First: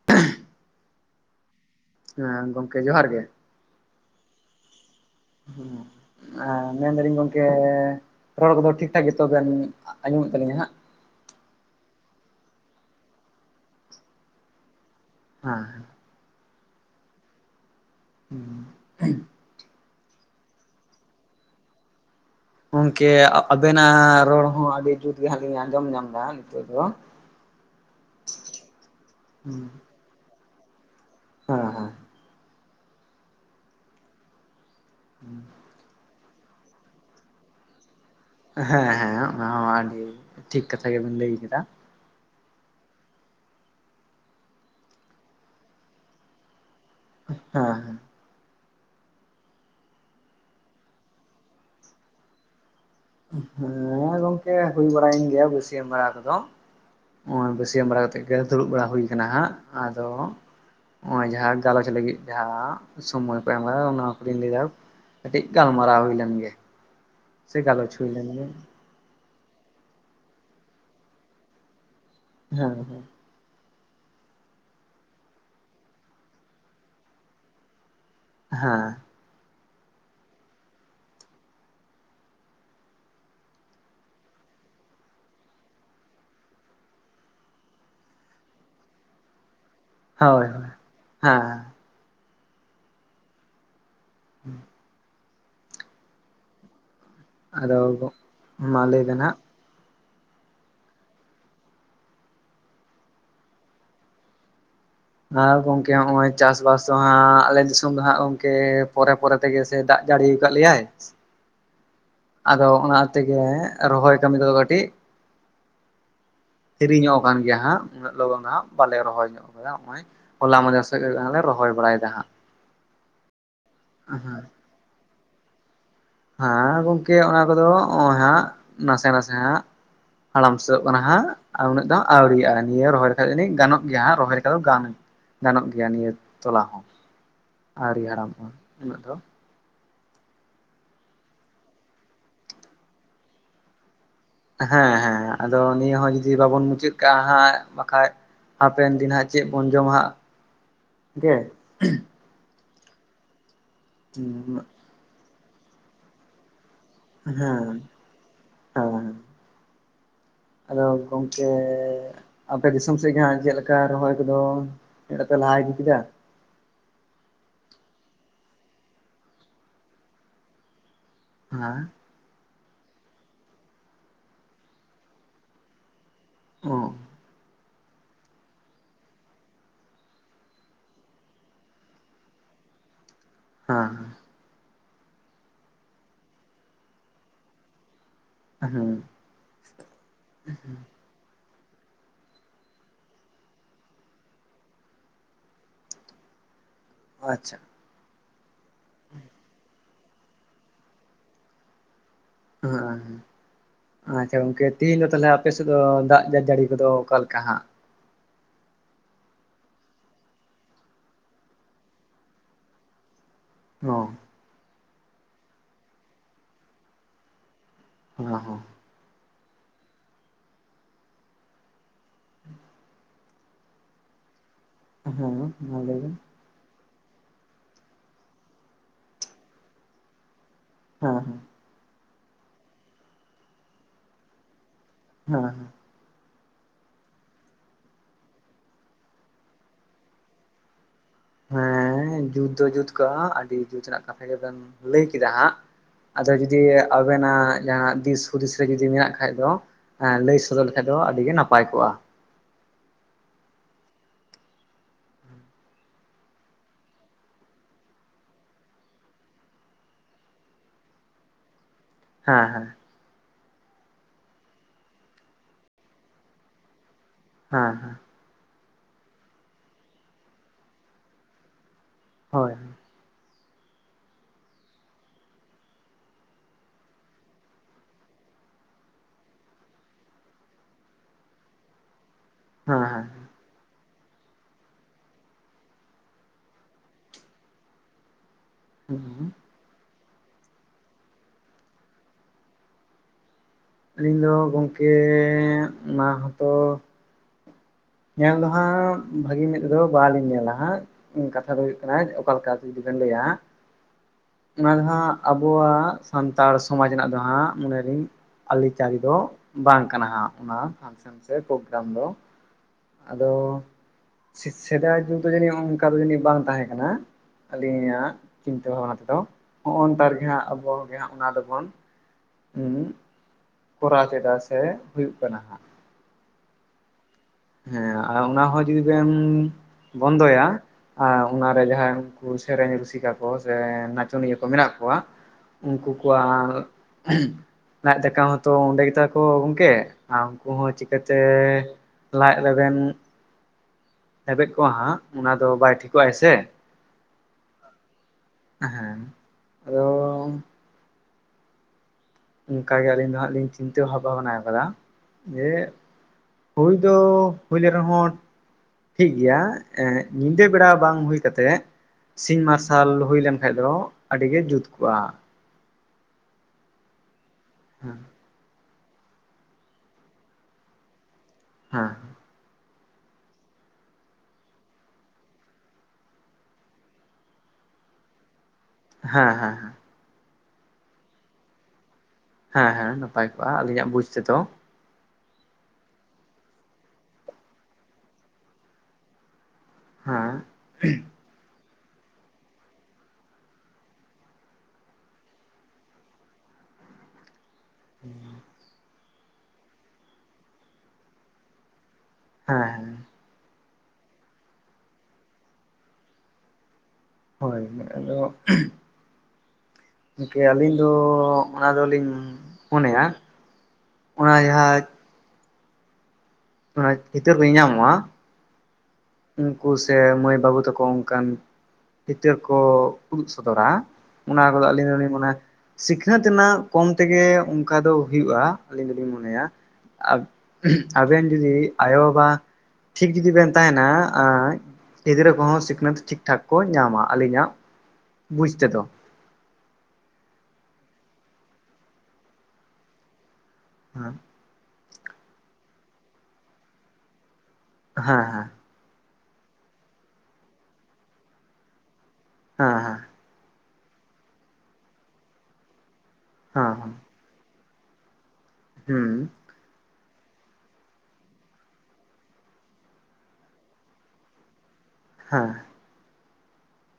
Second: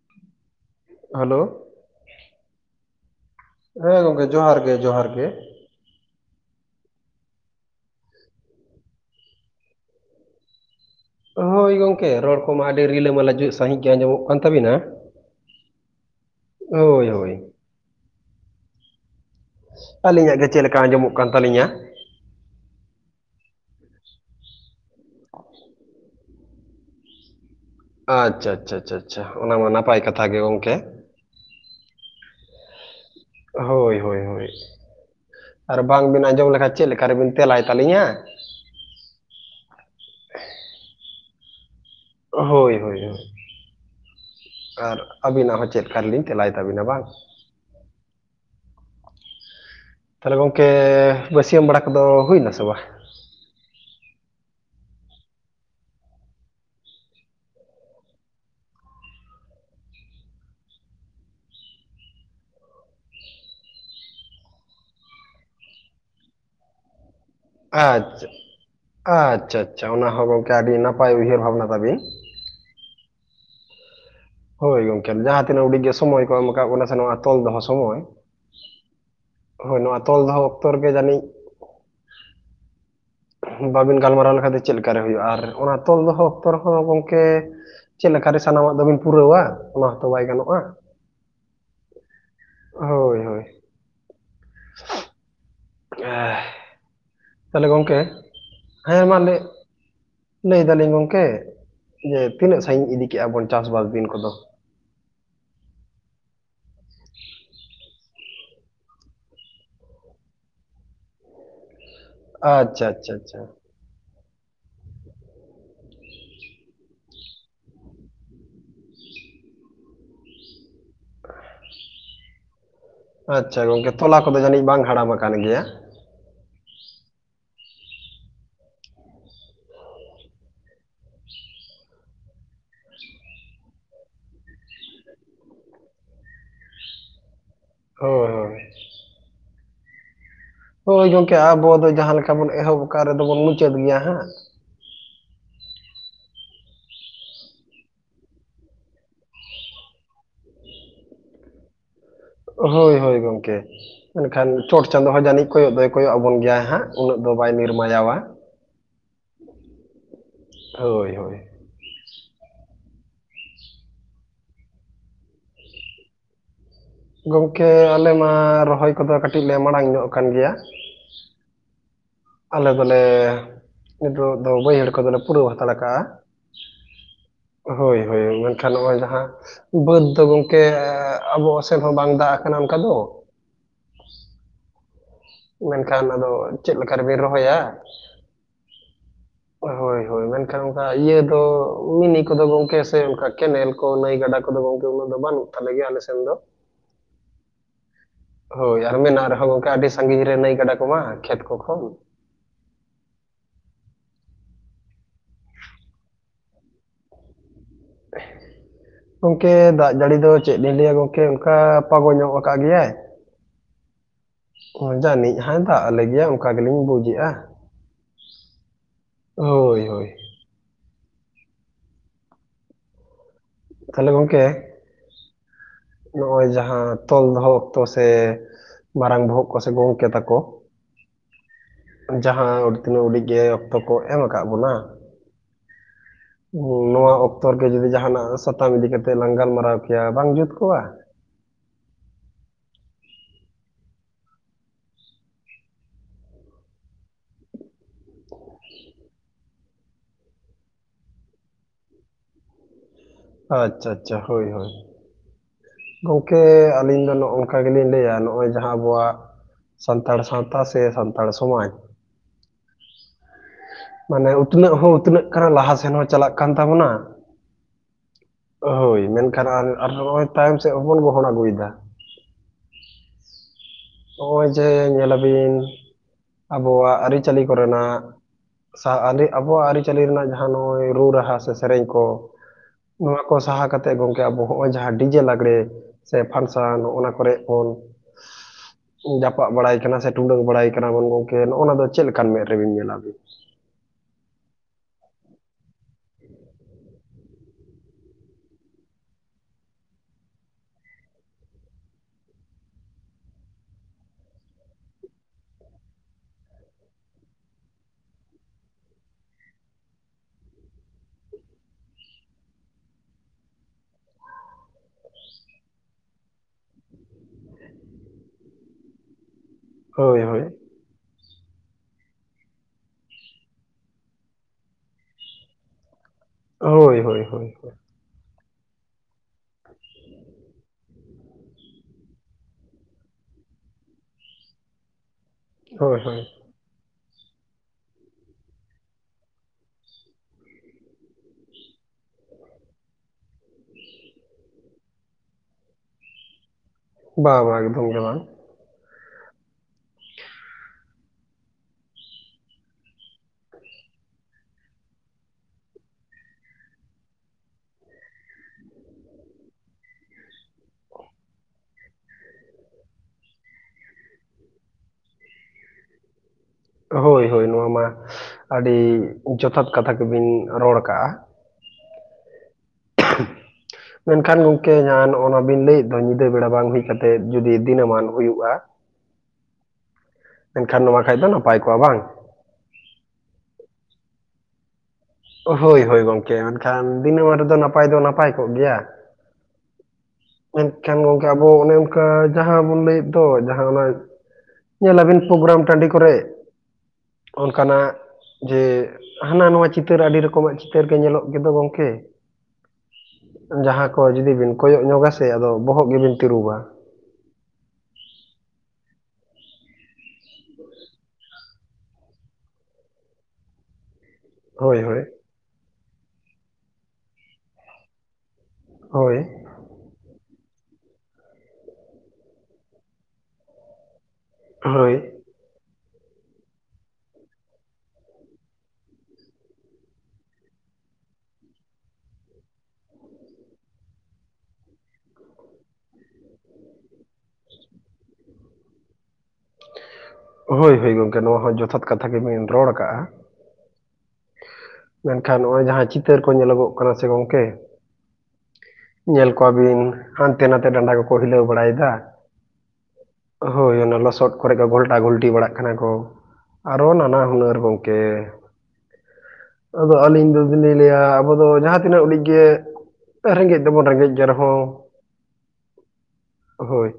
[inaudible] Hello ᱦᱮᱸ ᱜᱚᱝᱠᱮ ᱡᱚᱦᱟᱨ ᱜᱮ᱾ ᱦᱮᱸ ᱜᱚᱝᱠᱮ ᱡᱚᱦᱟᱨ ᱜᱮ ᱡᱚᱦᱟᱨ ᱜᱮ᱾ ᱟᱨ ᱢᱮᱱᱫᱟᱞᱤᱧ ᱜᱚᱝᱠᱮ, ᱨᱚᱲ ᱠᱚᱫᱚ ᱴᱷᱤᱠ ᱴᱷᱟᱠ ᱜᱮ ᱛᱚᱵᱮ ᱟᱸᱡᱚᱢᱮᱫ ᱛᱟᱹᱞᱤᱧᱟ ᱦᱟᱸᱜ᱾ ᱦᱳᱭ ᱜᱚᱝᱠᱮ ᱨᱚᱲ ᱠᱚᱢᱟ ᱟᱹᱰᱤ ᱨᱤᱞᱟᱹᱢᱟᱞᱟ ᱡᱩᱜ ᱥᱟᱺᱦᱤᱡ ᱜᱮ ᱟᱸᱡᱚᱢᱚᱜ ᱠᱟᱱ ᱛᱟᱹᱵᱤᱱᱟ᱾ ᱦᱮᱸ ᱦᱳᱭ ᱦᱳᱭ ᱦᱩᱸ ᱟᱹᱞᱤᱧᱟᱜ ᱜᱮ ᱪᱮᱫ ᱞᱮᱠᱟ ᱟᱸᱡᱚᱢᱚᱜ ᱠᱟᱱ ᱛᱟᱹᱞᱤᱧᱟ? ᱜᱚᱢᱠᱮ ᱟᱵᱮᱱᱟᱜ ᱨᱚᱲ ᱦᱚᱸ ᱟᱹᱰᱤ ᱡᱩᱛᱜᱮ ᱦᱟᱜ ᱞᱤᱧ ᱟᱸᱡᱚᱢ ᱧᱟᱢ ᱮᱫᱟ ᱱᱤᱛᱚᱜ ᱫᱚ, [inaudible] ᱟᱪᱪᱷᱟ ᱟᱪᱪᱷᱟ ᱪᱷᱟ ᱚᱱᱟ ᱢᱟ ᱱᱟᱯᱟᱭ ᱠᱟᱛᱷᱟ ᱜᱮ ᱜᱚᱝᱠᱮ᱾ ᱦᱮᱸ ᱦᱮᱸ ᱦᱳᱭ ᱦᱳᱭ ᱦᱳᱭ ᱟᱨ ᱵᱟᱝᱵᱤᱱ ᱟᱸᱡᱚᱢ ᱞᱮᱠᱷᱟᱡ ᱪᱮᱫ ᱞᱮᱠᱟ ᱨᱮᱵᱤᱱ ᱛᱮᱞᱟᱭ ᱛᱟᱞᱤᱧᱟ᱾ ᱦᱮᱸ ᱦᱮᱸ ᱚᱱᱟ ᱦᱚᱸ ᱟᱹᱰᱤ ᱴᱷᱤᱠ ᱠᱟᱛᱷᱟ ᱜᱮᱵᱮᱱ ᱞᱟᱹᱭ ᱠᱟᱫᱟ᱾ ᱦᱳᱭ ᱦᱳᱭ ᱟᱨ ᱟᱹᱵᱤᱱᱟᱜ ᱦᱚᱸ ᱪᱮᱫ ᱞᱮᱠᱟ ᱨᱮᱞᱤᱧ ᱛᱮᱞᱟᱭ ᱛᱟᱵᱤᱱᱟ ᱵᱟᱝ? ᱦᱮᱸ ᱛᱟᱦᱞᱮ ᱜᱚᱝᱠᱮ ᱵᱟᱹᱥᱭᱟᱹᱢ ᱵᱟᱲᱟ ᱠᱚᱫᱚ ᱦᱩᱭᱱᱟ ᱥᱮ ᱵᱟᱝ? ᱦᱮᱸ ᱜᱚᱝᱠᱮ ᱦᱩᱭ ᱵᱟᱲᱟᱭᱮᱱ ᱜᱮᱭᱟ ᱵᱟᱹᱥᱭᱟᱹᱢ ᱵᱟᱲᱟ ᱠᱚᱫᱚ᱾ ᱱᱚᱜ-ᱚᱭ ᱵᱟᱹᱥᱭᱟᱹᱢ ᱵᱟᱲᱟ ᱠᱟᱛᱮᱜ ᱜᱮ ᱫᱩᱲᱩᱵ ᱵᱟᱲᱟ ᱦᱩᱭ ᱟᱠᱟᱱᱟ ᱦᱟᱸᱜ ᱟᱫᱚ, ᱱᱚᱜ ᱚᱭ ᱡᱟᱦᱟᱸ ᱜᱟᱞᱚᱪ ᱞᱟᱹᱜᱤᱫ ᱡᱟᱦᱟᱸ ᱥᱚᱢᱚᱭ ᱠᱚ ᱮᱢᱫᱟ ᱚᱱᱟ ᱠᱚᱞᱤᱧ ᱞᱟᱹᱭᱟ, ᱠᱟᱹᱴᱤᱡ ᱜᱟᱞᱢᱟᱨᱟᱣ ᱦᱩᱭ ᱞᱮᱱ ᱜᱮ, ᱥᱮ ᱜᱟᱞᱚᱪ ᱦᱩᱭ ᱞᱮᱱ ᱟᱪᱪᱷᱟ ᱜᱮ ᱟᱪᱪᱷᱟ ᱟᱪᱪᱷᱟ ᱚᱱᱟ ᱦᱚᱸ ᱜᱚᱝᱠᱮ ᱟᱹᱰᱤ ᱱᱟᱯᱟᱭ ᱩᱭᱦᱟᱹᱨ ᱵᱷᱟᱵᱱᱟ ᱛᱟᱵᱤᱱ, ᱦᱮᱸ ᱦᱮᱸ, ᱦᱳᱭ ᱜᱚᱢᱠᱮ ᱡᱟᱦᱟᱸ ᱛᱤᱱᱟᱹᱜ ᱩᱰᱤᱜ ᱜᱮ ᱥᱚᱢᱚᱭ ᱠᱚ ᱮᱢ ᱟᱠᱟᱜ ᱵᱚᱱᱟ ᱥᱮ ᱛᱚᱞ ᱫᱚᱦᱚ ᱥᱚᱢᱚᱭ ᱦᱮᱸ, ᱦᱳᱭ ᱱᱚᱣᱟ ᱛᱚᱞ ᱫᱚᱦᱚ ᱚᱠᱛᱚ ᱨᱮᱜᱮ ᱡᱟᱹᱱᱤᱡ ᱵᱟᱵᱤᱱ ᱜᱟᱞᱢᱟᱨᱟᱣ ᱞᱮᱠᱷᱟᱡ ᱫᱚ ᱪᱮᱫ ᱞᱮᱠᱟᱨᱮ ᱦᱩᱭᱩᱜᱼᱟ, ᱟᱨ ᱚᱱᱟ ᱛᱚᱞ ᱫᱚᱦᱚ ᱚᱠᱛᱚ ᱨᱮᱦᱚᱸ ᱜᱚᱝᱠᱮ ᱪᱮᱫ ᱞᱮᱠᱟᱨᱮ ᱥᱟᱱᱟᱢᱟᱜ ᱫᱚ ᱵᱤᱱ ᱯᱩᱨᱟᱹᱣᱟ, ᱚᱱᱟ ᱦᱚᱛᱚ ᱵᱟᱭ ᱦᱳᱭ ᱜᱟᱱᱚᱜᱼᱟ, ᱦᱳᱭ ᱦᱮᱸ ᱦᱳᱭ ᱦᱳᱭ, [inaudible] [unintelligible] ᱛᱟᱦᱚᱞᱮ ᱜᱚᱢᱠᱮ ᱟᱫᱚ ᱦᱮᱸ ᱢᱟ ᱞᱟᱹᱭ ᱞᱟᱹᱭ ᱫᱟᱞᱤᱧ ᱜᱚᱝᱠᱮ ᱡᱮ ᱛᱤᱱᱟᱹᱜ ᱥᱟᱺᱦᱤᱧᱡ ᱤᱫᱤ ᱠᱮᱫ ᱟᱵᱚᱱ ᱪᱟᱥ ᱵᱟᱥ ᱫᱤᱱ ᱠᱚ ᱫᱚ? ᱟᱨ ᱜᱚᱝᱠᱮ ᱱᱚᱜᱼᱚᱭ ᱪᱟᱥᱵᱟᱥ ᱫᱚ ᱦᱟᱸᱜ ᱟᱞᱮ ᱫᱤᱥᱚᱢ ᱫᱚ ᱦᱟᱸᱜ ᱜᱚᱝᱠᱮ ᱯᱚᱨᱮ ᱯᱚᱨᱮ ᱛᱮᱜᱮ ᱥᱮ ᱫᱟᱜ ᱡᱟᱹᱲᱤ ᱟᱠᱟᱫ ᱞᱮᱭᱟᱭ, ᱟᱫᱚ ᱟᱪᱪᱷᱟ ᱚᱱᱟ ᱟᱪᱪᱷᱟ ᱛᱮᱜᱮ ᱟᱪᱪᱷᱟ ᱨᱚᱦᱚᱭ ᱠᱟᱹᱢᱤ ᱠᱚ ᱫᱚ ᱠᱟᱹᱴᱤᱡ ᱦᱤᱨᱤ ᱧᱚᱜ ᱟᱠᱟᱱ ᱜᱮᱭᱟ ᱦᱟᱸᱜ, ᱩᱱᱟᱹᱜ ᱞᱚᱜᱚᱱ ᱫᱚ ᱦᱟᱸᱜ ᱵᱟᱞᱮ ᱨᱚᱦᱚᱭ ᱧᱚᱜ ᱟᱠᱟᱫᱟ ᱱᱚᱜ ᱚᱭ ᱦᱚᱞᱟ ᱢᱟᱫᱷᱮᱨ [unintelligible] ᱜᱟᱱ ᱞᱮ ᱨᱚᱦᱚᱭ ᱵᱟᱲᱟᱭ ᱫᱟ ᱦᱟᱸᱜ, ᱟᱪᱪᱷᱟ ᱜᱚᱝᱠᱮ ᱛᱚᱞᱟ ᱦᱮᱸ ᱠᱚᱫᱚ ᱡᱟᱹᱱᱤᱡ ᱵᱟᱝ ᱦᱟᱲᱟᱢᱟ ᱠᱟᱱ ᱜᱮᱭᱟ, ᱦᱮᱸ ᱜᱚᱝᱠᱮ ᱚᱱᱟ ᱠᱚᱫᱚ ᱚᱭ ᱦᱟᱸᱜ ᱱᱟᱥᱮ ᱱᱟᱥᱮ ᱦᱟᱸᱜ, ᱦᱟᱲᱟᱢ ᱥᱟᱹ ᱚᱜ ᱠᱟᱱᱟ ᱦᱟᱸᱜ ᱟᱨ ᱩᱱᱟᱹᱜ ᱫᱷᱚ ᱟᱹᱣᱨᱤᱭᱟᱜᱼᱟ ᱱᱤᱭᱟᱹ ᱨᱚᱦᱚᱭ ᱞᱮᱠᱷᱟᱡ ᱫᱚ ᱡᱟᱹᱱᱤᱡ ᱜᱟᱱᱚᱜ ᱜᱮᱭᱟ ᱦᱟᱸᱜ, ᱨᱚᱦᱚᱭ ᱞᱮᱠᱷᱟ ᱫᱚ ᱜᱟᱱ ᱜᱟᱱᱚᱜ ᱜᱮᱭᱟ ᱱᱤᱭᱟᱹ ᱛᱚᱞᱟ ᱦᱚᱸ ᱟᱹᱣᱨᱤ ᱦᱳᱭ ᱦᱟᱲᱟᱢ ᱚᱜ ᱦᱳᱭ ᱟ ᱩᱱᱟᱹᱜ ᱫᱚ, ᱦᱳᱭ ᱜᱚᱝᱠᱮ ᱟᱵᱚ ᱫᱚ ᱡᱟᱦᱟᱸ ᱞᱮᱠᱟ ᱵᱚᱱ ᱮᱦᱚᱵ ᱟᱠᱟᱫ ᱨᱮᱫᱚ ᱵᱚᱱ ᱢᱩᱪᱟᱹᱫ ᱜᱮᱭᱟ ᱦᱟᱸᱜ, ᱦᱮᱸ ᱦᱮᱸ ᱟᱫᱚ ᱱᱤᱭᱟᱹ ᱦᱚᱸ ᱡᱩᱫᱤ ᱵᱟᱵᱚᱱ ᱢᱩᱪᱟᱹᱫ ᱠᱟᱜᱼᱟ ᱦᱟᱸᱜ ᱵᱟᱠᱷᱟᱡ ᱦᱟᱯᱮᱱ ᱫᱤᱱ ᱦᱟᱸᱜ ᱪᱮᱫ ᱵᱚᱱ ᱡᱚᱢᱟᱜ ᱜᱮ, ᱦᱳᱭ ᱦᱳᱭ ᱜᱚᱝᱠᱮ ᱢᱮᱱᱠᱷᱟᱱ ᱦᱮᱸ ᱪᱚᱴ ᱪᱟᱸᱫᱳ ᱦᱚ ᱡᱟᱹᱱᱤᱡ ᱠᱚᱭᱚᱜ ᱫᱚᱭ ᱠᱚᱭᱚᱜ ᱟᱵᱚᱱ ᱜᱮᱭᱟᱭ ᱦᱟᱸᱜ, ᱩᱱᱟᱹᱜ ᱫᱚ ᱵᱟᱭ ᱦᱮᱸ ᱱᱤᱨᱢᱟᱭᱟᱣᱟ, ᱟᱫᱚ ᱦᱳᱭ ᱦᱳᱭ ᱜᱚᱝᱠᱮ ᱟᱯᱮ ᱫᱤᱥᱚᱢ ᱥᱮᱫ ᱜᱮ ᱦᱟᱸᱜ ᱪᱮᱫ ᱞᱮᱠᱟ ᱨᱚᱦᱚᱭ ᱠᱚᱫᱚ ᱪᱮᱫ ᱞᱮᱠᱟᱯᱮ ᱞᱟᱦᱟ ᱤᱫᱤ ᱠᱮᱫᱟ? ᱜᱚᱝᱠᱮ ᱟᱞᱮ ᱢᱟ ᱨᱚᱦᱚᱭ ᱠᱚᱫᱚ ᱠᱟᱹᱴᱤᱡ ᱞᱮ ᱢᱟᱲᱟᱝ ᱧᱚᱜ ᱟᱠᱟᱱ ᱜᱮᱭᱟ, ᱦᱮᱸ, ᱟᱞᱮ ᱫᱚᱞᱮ ᱱᱤᱛᱚᱜ ᱫᱚ ᱵᱟᱹᱭᱦᱟᱹᱲ ᱠᱚᱫᱚ ᱞᱮ ᱯᱩᱨᱟᱹᱣ ᱦᱟᱛᱟᱲ ᱠᱟᱜᱼᱟ, ᱚᱸ ᱦᱳᱭ ᱦᱳᱭ ᱢᱮᱱᱠᱷᱟᱱ ᱱᱚᱜᱼᱚᱭ ᱡᱟᱦᱟᱸ ᱵᱟᱹᱫ ᱫᱚ ᱜᱚᱝᱠᱮ ᱟᱵᱚᱣᱟᱜ ᱥᱮᱫ ᱦᱚᱸ ᱵᱟᱝ ᱫᱟᱜ ᱟᱠᱟᱱᱟ ᱚᱱᱠᱟ ᱫᱚ, ᱦᱮᱸ, ᱢᱮᱱᱠᱷᱟᱱ ᱟᱫᱚ ᱪᱮᱫ ᱞᱮᱠᱟ ᱨᱮ ᱵᱤᱱ ᱨᱚᱦᱚᱭᱟ? ᱦᱳᱭ ᱦᱳᱭ ᱦᱳᱭ ᱢᱮᱱᱠᱷᱟᱱ ᱦᱮᱸ ᱚᱱᱠᱟ ᱤᱭᱟᱹ ᱫᱚ ᱢᱤᱱᱤ ᱠᱚᱫᱚ ᱜᱚᱝᱠᱮ ᱥᱮ ᱚᱱᱠᱟ ᱠᱮᱱᱮᱞ ᱠᱚ ᱱᱟᱹᱭ ᱜᱟᱰᱟ ᱠᱚᱫᱚ ᱜᱚᱝᱠᱮ ᱩᱱᱟᱹᱜ ᱫᱚ ᱵᱟᱹᱱᱩᱜ ᱛᱟᱞᱮ ᱜᱮᱭᱟ ᱟᱞᱮ ᱥᱮᱱ ᱫᱚ, ᱟᱪᱪᱷᱟ, ᱦᱳᱭ ᱟᱨ ᱢᱮᱱᱟᱜ ᱨᱮᱦᱚᱸ ᱜᱚᱝᱠᱮ ᱟᱹᱰᱤ ᱥᱟᱺᱜᱤᱧ ᱨᱮ ᱱᱟᱹᱭ ᱜᱟᱰᱟ ᱠᱚ ᱢᱟ ᱠᱷᱮᱛ ᱠᱚ ᱠᱷᱚᱱ, ᱦᱮᱸ ᱦᱮᱸ, ᱟᱪᱪᱷᱟ ᱜᱚᱝᱠᱮ ᱛᱤᱦᱤᱧ ᱫᱚ ᱛᱟᱦᱚᱞᱮ ᱟᱯᱮ ᱥᱮᱫ ᱫᱚ ᱫᱟᱜ ᱡᱟᱹ ᱡᱟᱹᱲᱤ ᱠᱚᱫᱚ ᱚᱠᱟ ᱞᱮᱠᱟ ᱦᱟᱸᱜ? ᱜᱚᱝᱠᱮ ᱫᱟᱜ ᱡᱟᱹᱲᱤ ᱫᱚ ᱪᱮᱫ ᱞᱤᱧ ᱞᱟᱹᱭᱟ ᱜᱚᱝᱠᱮ ᱚᱱᱠᱟ ᱯᱟᱜᱚ ᱧᱚᱜ ᱟᱠᱟᱫ ᱜᱮᱭᱟᱭ, ᱱᱚᱸ, ᱦᱚᱸ ᱡᱟᱹᱱᱤᱡ ᱦᱟᱸᱜ ᱫᱟᱜ ᱞᱮᱫ ᱜᱤᱭᱟ ᱚᱱᱠᱟ ᱜᱮᱞᱤᱧ ᱵᱩᱡ ᱮᱜᱼᱟ, ᱦᱚᱸ ᱦᱚᱸ, ᱦᱳᱭ ᱦᱳᱭ, [inaudible] ᱛᱷᱟᱞᱮ ᱜᱚᱝᱠᱮ ᱦᱚᱸ, ᱱᱚᱜᱼᱚᱭ ᱡᱟᱦᱟᱸ ᱛᱚᱞ ᱫᱚᱦᱚ ᱚᱠᱛᱚ ᱥᱮ ᱢᱟᱨᱟᱝ ᱵᱚᱦᱚᱜ ᱠᱚ ᱥᱮ ᱜᱚᱝᱠᱮ ᱛᱟᱠᱚ ᱦᱩᱸ ᱡᱟᱦᱟᱸ ᱟᱹᱰᱤ ᱛᱤᱱᱟᱹᱜᱣᱲᱜ ᱜᱮ ᱚᱠᱛᱚ ᱠᱚ ᱮᱢ ᱟᱠᱟᱫ ᱵᱚᱱᱟ ᱦᱩᱸ ᱱᱚᱣᱟ ᱚᱠᱛᱚ ᱨᱮᱜᱮ ᱡᱩᱫᱤ ᱡᱟᱦᱱᱟᱜ ᱥᱟᱛᱟᱢ ᱤᱫᱤ ᱠᱟᱛᱮᱜ ᱞᱟᱝ ᱜᱟᱞᱢᱟᱨᱟᱣ ᱠᱮᱭᱟ ᱵᱟᱝ ᱡᱩᱛ ᱠᱚᱜ-ᱟ ᱦᱮᱸ ᱡᱩᱛ ᱫᱚ ᱡᱩᱛ ᱠᱜ-ᱟ ᱟᱹᱰᱤ ᱡᱩᱛ ᱨᱮᱱᱟᱜ ᱠᱟᱛᱷᱟ ᱜᱮᱵᱮᱱ ᱞᱟᱹᱭ ᱠᱮᱫᱟ ᱦᱟᱸᱜ ᱟᱫᱚ ᱡᱩᱫᱤ ᱟᱵᱮᱱᱟᱜ ᱡᱟᱦᱟᱸᱱᱟᱜ ᱫᱤᱥ ᱦᱩᱫᱤᱥ ᱨᱮ ᱡᱩᱫᱤ ᱢᱮᱱᱟᱜ ᱠᱷᱟ ᱫᱚ ᱞᱟᱹᱭ ᱥᱚᱫᱚᱨ ᱞᱮᱠᱷᱟᱡ ᱫᱚ ᱟᱹᱰᱤᱜᱮ ᱱᱟᱯᱟᱭ ᱠᱚᱜ-ᱟ ᱟᱪᱪᱷᱟ ᱟᱪᱪᱷᱟ ᱦᱳᱭ ᱦᱳᱭ ᱜᱚᱝᱠᱮ ᱟᱹᱞᱤᱧ ᱫᱚ ᱱᱚᱜ ᱱᱚᱝᱠᱟ ᱜᱮᱞᱤᱧ ᱞᱟᱹᱭᱟ ᱱᱚᱜ-ᱚᱭ ᱡᱟᱦᱟᱸ ᱟᱵᱚᱣᱟᱜ ᱥᱟᱱᱛᱟᱲ ᱥᱟᱶᱛᱟ ᱥᱮ ᱥᱟᱱᱛᱟᱲ ᱥᱚᱢᱟᱡ ᱦᱮᱸ ᱦᱮᱸ ᱢᱟᱱᱮ ᱩᱛᱱᱟᱹᱜ ᱦᱚᱸ ᱩᱛᱱᱟᱹᱜ ᱠᱟᱱᱟ ᱞᱟᱦᱟᱥᱮᱱ ᱦᱚᱸ ᱪᱟᱞᱟᱜ ᱠᱟᱱ ᱛᱟᱵᱚᱱᱟ ᱦᱮᱸ ᱦᱮᱸ ᱦᱳᱭ ᱢᱮᱱᱠᱷᱟᱱ ᱱᱚᱜᱚᱭ ᱛᱟᱭᱚᱢ ᱥᱮᱫ ᱦᱚᱸ ᱵᱚᱱ ᱜᱚᱦᱚᱱ ᱟᱜᱩᱭᱮᱫᱟ ᱦᱳᱭ ᱱᱚᱜᱼᱚᱭ ᱡᱮ ᱧᱮᱞ ᱟᱵᱤᱱ ᱟᱵᱚᱣᱟᱜ ᱟᱹᱨᱤᱪᱟᱹᱞᱤ ᱠᱚᱨᱮᱱᱟᱜ ᱟᱵᱚᱣᱟᱜ ᱟᱹᱨᱤᱪᱟᱹᱞᱤ ᱨᱮᱱᱟᱜ ᱡᱟᱦᱟᱸ ᱱᱚᱜ-ᱚᱭ ᱨᱩ ᱨᱟᱦᱟ ᱥᱮ ᱥᱮᱨᱮᱧ ᱠᱚ ᱦᱮᱸ ᱦᱮᱸ ᱱᱚᱣᱟ ᱠᱚ ᱥᱟᱦᱟ ᱠᱟᱛᱮᱫ ᱜᱚᱝᱠᱮ ᱟᱵᱚ ᱱᱚᱸᱚᱭ ᱡᱟᱦᱟᱸ ᱰᱤᱡᱮ ᱞᱟᱜᱜᱲᱮ ᱥᱮ ᱯᱷᱟᱱᱥᱟ ᱱᱚᱜᱼ ᱱᱟ ᱠᱚᱨᱮ ᱵᱚᱱ ᱦᱮᱸ ᱡᱟᱯᱟᱜ ᱵᱟᱲᱟᱭ ᱠᱟᱱᱟ ᱥᱮ ᱴᱩᱰᱟᱹᱠ ᱵᱟᱲᱟᱭ ᱠᱟᱱᱟᱚᱱ ᱜᱚᱝᱠᱮ ᱱᱚᱜᱚ ᱱᱚᱣᱟ ᱫᱚ ᱪᱮᱫ ᱞᱮᱠᱟᱱ ᱢᱮᱫ ᱨᱮᱵᱤᱱ ᱧᱮᱞᱟᱵᱤᱱ ᱟᱹᱞᱤᱧ ᱫᱚ ᱜᱚᱢᱠᱮ ᱚᱱᱟ ᱦᱚᱸᱛᱚ ᱧᱮᱞ ᱫᱚ ᱦᱟᱸᱜ ᱵᱷᱟᱹᱜᱤ ᱢᱮ ᱨᱮᱫᱚ ᱵᱟᱞᱤᱧ ᱧᱮᱞᱟ ᱦᱟᱸᱜ ᱠᱟᱛᱷᱟ ᱫᱚ ᱦᱩᱭᱩᱜᱭ ᱠᱟᱱᱟ ᱚᱠᱟ ᱞᱮᱠᱟᱛᱮ ᱡᱩᱚᱫᱤ ᱵᱮᱱ ᱞᱟᱹᱭᱟ ᱚᱱᱟ ᱫᱚ ᱦᱟᱸᱜ ᱟᱵᱚᱣᱟᱜ ᱥᱟᱱᱛᱟᱲ ᱥᱚᱢᱟᱡ ᱨᱮᱱᱟᱜ ᱫᱚ ᱦᱟᱸᱜ ᱢᱚᱱᱮᱫᱤᱧ ᱟᱹᱨᱤᱪᱟᱹᱞᱤ ᱫᱚ ᱵᱟᱝ ᱠᱟᱱᱟ ᱦᱟᱸᱜ ᱚᱱᱟ ᱯᱷᱟᱱᱥᱮᱱ ᱥᱮ ᱯᱨᱳᱜᱨᱟᱢ ᱫᱚ ᱟᱫᱚ ᱥᱮᱫᱟᱭ ᱡᱩᱜᱽ ᱫᱚ ᱡᱟᱹᱱᱤᱡ ᱚᱱᱠᱟ ᱫᱚ ᱡᱟᱹᱱᱤᱡ ᱵᱟᱝ ᱛᱟᱦᱮᱸ ᱠᱟᱱᱟ ᱟᱹᱞᱤᱧᱟᱜ ᱪᱤᱱᱛᱟᱹ ᱵᱷᱟᱵᱱᱟ ᱛᱮᱫᱚ ᱦᱚᱸᱜ-ᱚ ᱱᱚ ᱦᱳᱭ ᱦᱳᱭ ᱜᱮᱦᱟᱸᱜ ᱟᱵᱚ ᱜᱮ ᱦᱟᱸᱜ ᱚᱱᱟ ᱫᱚᱵᱚᱱ ᱠᱚᱨᱟᱣ ᱠᱮᱫᱟ ᱥᱮ ᱦᱩᱭᱩᱜ ᱠᱟᱱᱟ ᱦᱟᱸᱜ ᱦᱳᱭ ᱦᱳᱭ ᱦᱳᱭ ᱦᱮᱸ ᱟᱨ ᱚᱱᱟ ᱦᱚᱸ ᱡᱩᱫᱤ ᱵᱮᱱ ᱵᱚᱱᱫᱚᱭᱟ ᱟᱨ ᱚᱱᱟᱨᱮ ᱡᱟᱦᱟᱸᱭ ᱩᱱᱠᱩ ᱥᱮᱨᱮᱧ ᱨᱩᱥᱤᱠᱟ ᱠᱚ ᱥᱮ ᱱᱟᱪᱚᱱᱤᱭᱟᱹ ᱠᱚ ᱢᱮᱱᱟᱜ ᱠᱚᱣᱟ ᱩᱱᱠᱩ ᱦᱳᱭ ᱦᱳᱭ ᱠᱚᱣᱟᱜ ᱩᱦᱩ ᱞᱟᱡ ᱫᱟᱠᱟ ᱦᱚᱸᱛᱚ ᱚᱸᱰᱮ ᱜᱮᱛᱟ ᱠᱚ ᱜᱚᱝᱠᱮ ᱟᱨ ᱩᱱᱠᱩ ᱦᱚᱸ ᱪᱤᱠᱟᱹᱛᱮ ᱞᱟᱡ ᱨᱮᱵᱮᱱ ᱞᱮᱵᱮᱫ ᱠᱚᱣᱟ ᱦᱟᱸᱜ ᱚᱱᱟ ᱫᱚ ᱵᱟᱭ ᱴᱷᱤᱠᱚᱜ ᱟᱭ ᱥᱮ ᱵᱟ ᱵᱟ ᱮᱠᱫᱚᱢ ᱜᱮ ᱵᱟᱝ ᱦᱮᱸ ᱟᱫᱚ ᱚᱱᱠᱟ ᱜᱮ ᱟᱹᱞᱤᱧ ᱫᱚ ᱦᱟᱸᱜ ᱞᱤᱧ ᱪᱤᱱᱛᱟᱹ ᱵᱷᱟᱵᱱᱟ ᱠᱟᱫᱟ ᱡᱮ ᱦᱩᱭ ᱫᱚ ᱦᱩᱭ ᱞᱮᱱ ᱨᱮᱦᱚᱸ ᱴᱷᱤᱠ ᱜᱮᱭᱟ ᱮᱫ ᱧᱤᱫᱟᱹ ᱵᱮᱲᱟ ᱵᱟᱝ ᱦᱩᱭ ᱠᱟᱛᱮᱫ ᱥᱤᱧ ᱢᱟᱨᱥᱟᱞ ᱦᱩᱭ ᱞᱮᱱ ᱠᱷᱟᱡ ᱫᱚ ᱟᱹᱰᱤᱜᱮ ᱡᱩᱛ ᱠᱚᱜ-ᱟ ᱦᱳᱭ ᱦᱳᱭ ᱱᱚᱣᱟ ᱢᱟ ᱦᱮᱸ ᱟᱹᱰᱤ ᱡᱚᱛᱷᱟᱛ ᱠᱟᱛᱷᱟ ᱜᱮᱵᱤᱱ ᱨᱚᱲ ᱠᱟᱜ-ᱟ ᱦᱮᱸ [inaudible] ᱢᱮᱱᱠᱷᱟᱱ ᱜᱚᱢᱠᱮ ᱡᱟᱦᱟᱸ ᱱᱚᱜ ᱚ ᱱᱚᱣᱟ ᱵᱤᱱ ᱞᱟᱹᱭᱮᱫ ᱫᱚ ᱧᱤᱫᱟᱹ ᱵᱮᱲᱟ ᱵᱟᱝ ᱦᱩᱭ ᱠᱟᱛᱮᱫ ᱡᱩᱫᱤ ᱫᱤᱱᱟᱹᱢᱟᱱ ᱦᱩᱭᱩᱜ-ᱟ ᱦᱮᱸ ᱦᱮᱸ ᱢᱮᱱᱠᱷᱟᱱ ᱱᱚᱣᱟ ᱠᱷᱟᱡ ᱫᱚ ᱱᱟᱯᱟᱭ ᱠᱚᱜ-ᱟ ᱵᱟᱝ ᱦᱮᱸ ᱦᱮᱸ ᱱᱟᱯᱟᱭ ᱠᱚᱜ-ᱟ ᱟᱹᱞᱤᱧᱟᱜ ᱵᱩᱡᱽ ᱛᱮᱫᱚ ᱦᱳᱭ ᱦᱳᱭ ᱜᱚᱝᱠᱮ ᱢᱮᱱᱠᱷᱟᱱ ᱫᱤᱱᱟᱹᱢᱟᱱ ᱨᱮᱫᱚ ᱱᱟᱯᱟᱭ ᱫᱚ ᱱᱟᱯᱟᱭ ᱠᱚᱜ ᱜᱮᱭᱟ ᱦᱮᱸ ᱢᱮᱱᱠᱷᱟᱱ ᱜᱚᱝᱠᱮ ᱟᱵᱚ ᱚᱱᱮ ᱚᱱᱠᱟ ᱡᱟᱦᱟᱸ ᱵᱚᱱ ᱞᱟᱹᱭᱮᱫ ᱫᱚ ᱡᱟᱸᱦᱟ ᱚᱱᱟ ᱧᱮᱞᱟᱵᱤᱱ ᱯᱨᱳᱜᱨᱟᱢ ᱴᱟᱺᱰᱤ ᱠᱚᱨᱮᱫ ᱚᱱᱠᱟᱱᱟᱜ ᱡᱮ ᱦᱟᱱᱟ ᱱᱚᱣᱟ ᱪᱤᱛᱟᱹᱨ ᱟᱹᱰᱤ ᱨᱚᱠᱚᱢᱟᱜ ᱪᱤᱛᱟᱹᱨ ᱜᱮ ᱧᱮᱞᱚᱜ ᱜᱮᱫᱚ ᱜᱚᱢᱠᱮ ᱦᱮᱸ ᱦᱮ ᱡᱟᱦᱟᱸ ᱠᱚᱣᱟᱜ ᱡᱩᱫᱤ ᱵᱤᱱ ᱠᱚᱭᱚᱜ ᱧᱚᱜᱟ ᱥᱮ ᱟᱫᱚ ᱵᱚᱦᱚᱜ ᱜᱮᱵᱤᱱ ᱛᱤᱨᱩᱵᱟ ᱦᱳᱭ ᱟᱫᱚ ᱜᱚᱢᱠᱮ ᱟᱹᱞᱤᱧ ᱫᱚ ᱚᱱᱟ ᱫᱚᱞᱤᱧ ᱢᱚᱱᱮᱭᱟ ᱚᱱᱟ ᱡᱟᱦᱟᱸ ᱦᱳᱭ ᱦᱳᱭ ᱚᱱᱟ ᱪᱤᱛᱟᱹᱨ ᱫᱚ ᱧᱮᱧᱟᱢᱚᱜᱼᱟ ᱦᱳᱭ ᱩᱱᱠᱩ ᱥᱮ ᱢᱟᱹᱭ ᱵᱟᱹᱵᱩ ᱛᱟᱠᱚ ᱚᱱᱠᱟᱱ ᱪᱤᱛᱟᱹᱨ ᱠᱚ ᱩᱫᱩᱜ ᱥᱚᱫᱚᱨᱟ ᱚᱱᱟ ᱠᱚᱫᱚ ᱟᱹᱞᱤᱧ ᱦᱳᱭ ᱫᱚᱞᱤᱧ ᱢᱚᱱᱮ ᱥᱤᱠᱷᱱᱟᱹᱛ ᱨᱮᱱᱟᱜ ᱠᱚᱢ ᱛᱮᱜᱮ ᱚᱱᱠᱟ ᱫᱚ ᱦᱩᱭᱩᱜᱼᱟ ᱟᱹᱞᱤᱧ ᱫᱚᱞᱤᱧ ᱢᱚᱱᱮᱭᱟ ᱟᱵᱮᱱ ᱡᱩᱫᱤ ᱟᱭᱳᱵᱟᱵᱟ ᱴᱷᱤᱠ ᱡᱩᱫᱤ ᱵᱮᱱ ᱛᱟᱦᱮᱱᱟ [unintelligible] ᱜᱤᱫᱽᱨᱟᱹ ᱠᱚᱦᱚᱸ ᱥᱤᱠᱷᱱᱟᱹᱛ ᱴᱷᱤᱠ ᱴᱷᱟᱠ ᱠᱚ ᱧᱟᱢᱟ ᱟᱹᱞᱤᱧᱟᱜ ᱵᱩᱡᱛᱮᱫᱚ ᱦᱳᱭ ᱦᱳᱭ ᱜᱚᱢᱠᱮ ᱱᱚᱣᱟ ᱦᱚᱸ ᱡᱚᱛᱷᱟᱛ ᱠᱟᱛᱷᱟ ᱜᱮᱵᱤᱱ ᱨᱚᱲ ᱠᱟᱜᱼᱟ ᱦᱮᱸ ᱢᱮᱱᱠᱷᱟᱱ ᱱᱚᱜ ᱚᱭ ᱡᱟᱦᱟᱸ ᱪᱤᱛᱟᱹᱨ ᱠᱚ ᱧᱮᱞᱚᱜᱚᱜ ᱠᱟᱱᱟ ᱥᱮ ᱜᱚᱝᱠᱮ ᱦᱮᱸ ᱦᱮᱸ ᱧᱮᱞ ᱠᱚᱣᱟᱵᱤᱱ ᱦᱟᱱᱛᱮ ᱱᱟᱛᱮ ᱰᱟᱸᱰᱟ ᱠᱚᱠᱚ ᱦᱤᱞᱟᱹᱣ ᱵᱟᱲᱟᱭᱫᱟ ᱦᱮᱸ ᱦᱮᱸ ᱦᱳᱭ ᱚᱱᱟ ᱞᱚᱥᱚᱫ ᱠᱚᱨᱮ ᱠᱚ ᱜᱷᱚᱞᱴᱟ ᱜᱷᱩᱞᱴᱤ ᱵᱟᱲᱟᱜ ᱠᱟᱱᱟ ᱠᱚ ᱦᱮᱸ ᱟᱨᱚ ᱦᱮᱸ ᱱᱟᱱᱟ ᱦᱩᱱᱟᱹᱨ ᱜᱚᱝᱠᱮ ᱦᱩᱸ ᱟᱫᱚ ᱟᱹᱞᱤᱧ ᱫᱚ ᱵᱤᱱ ᱞᱟᱹᱭᱟ ᱟᱵᱚ ᱫᱚ ᱡᱟᱦᱟᱸᱛᱤᱱᱟᱹᱜ ᱩᱰᱤᱡ ᱜᱮ ᱨᱮᱸᱜᱮᱡ ᱜᱮᱵᱚᱱ ᱨᱮᱸᱜᱮᱡ ᱜᱮ ᱨᱮᱦᱚᱸ ᱦᱮᱸ ᱦᱳᱭ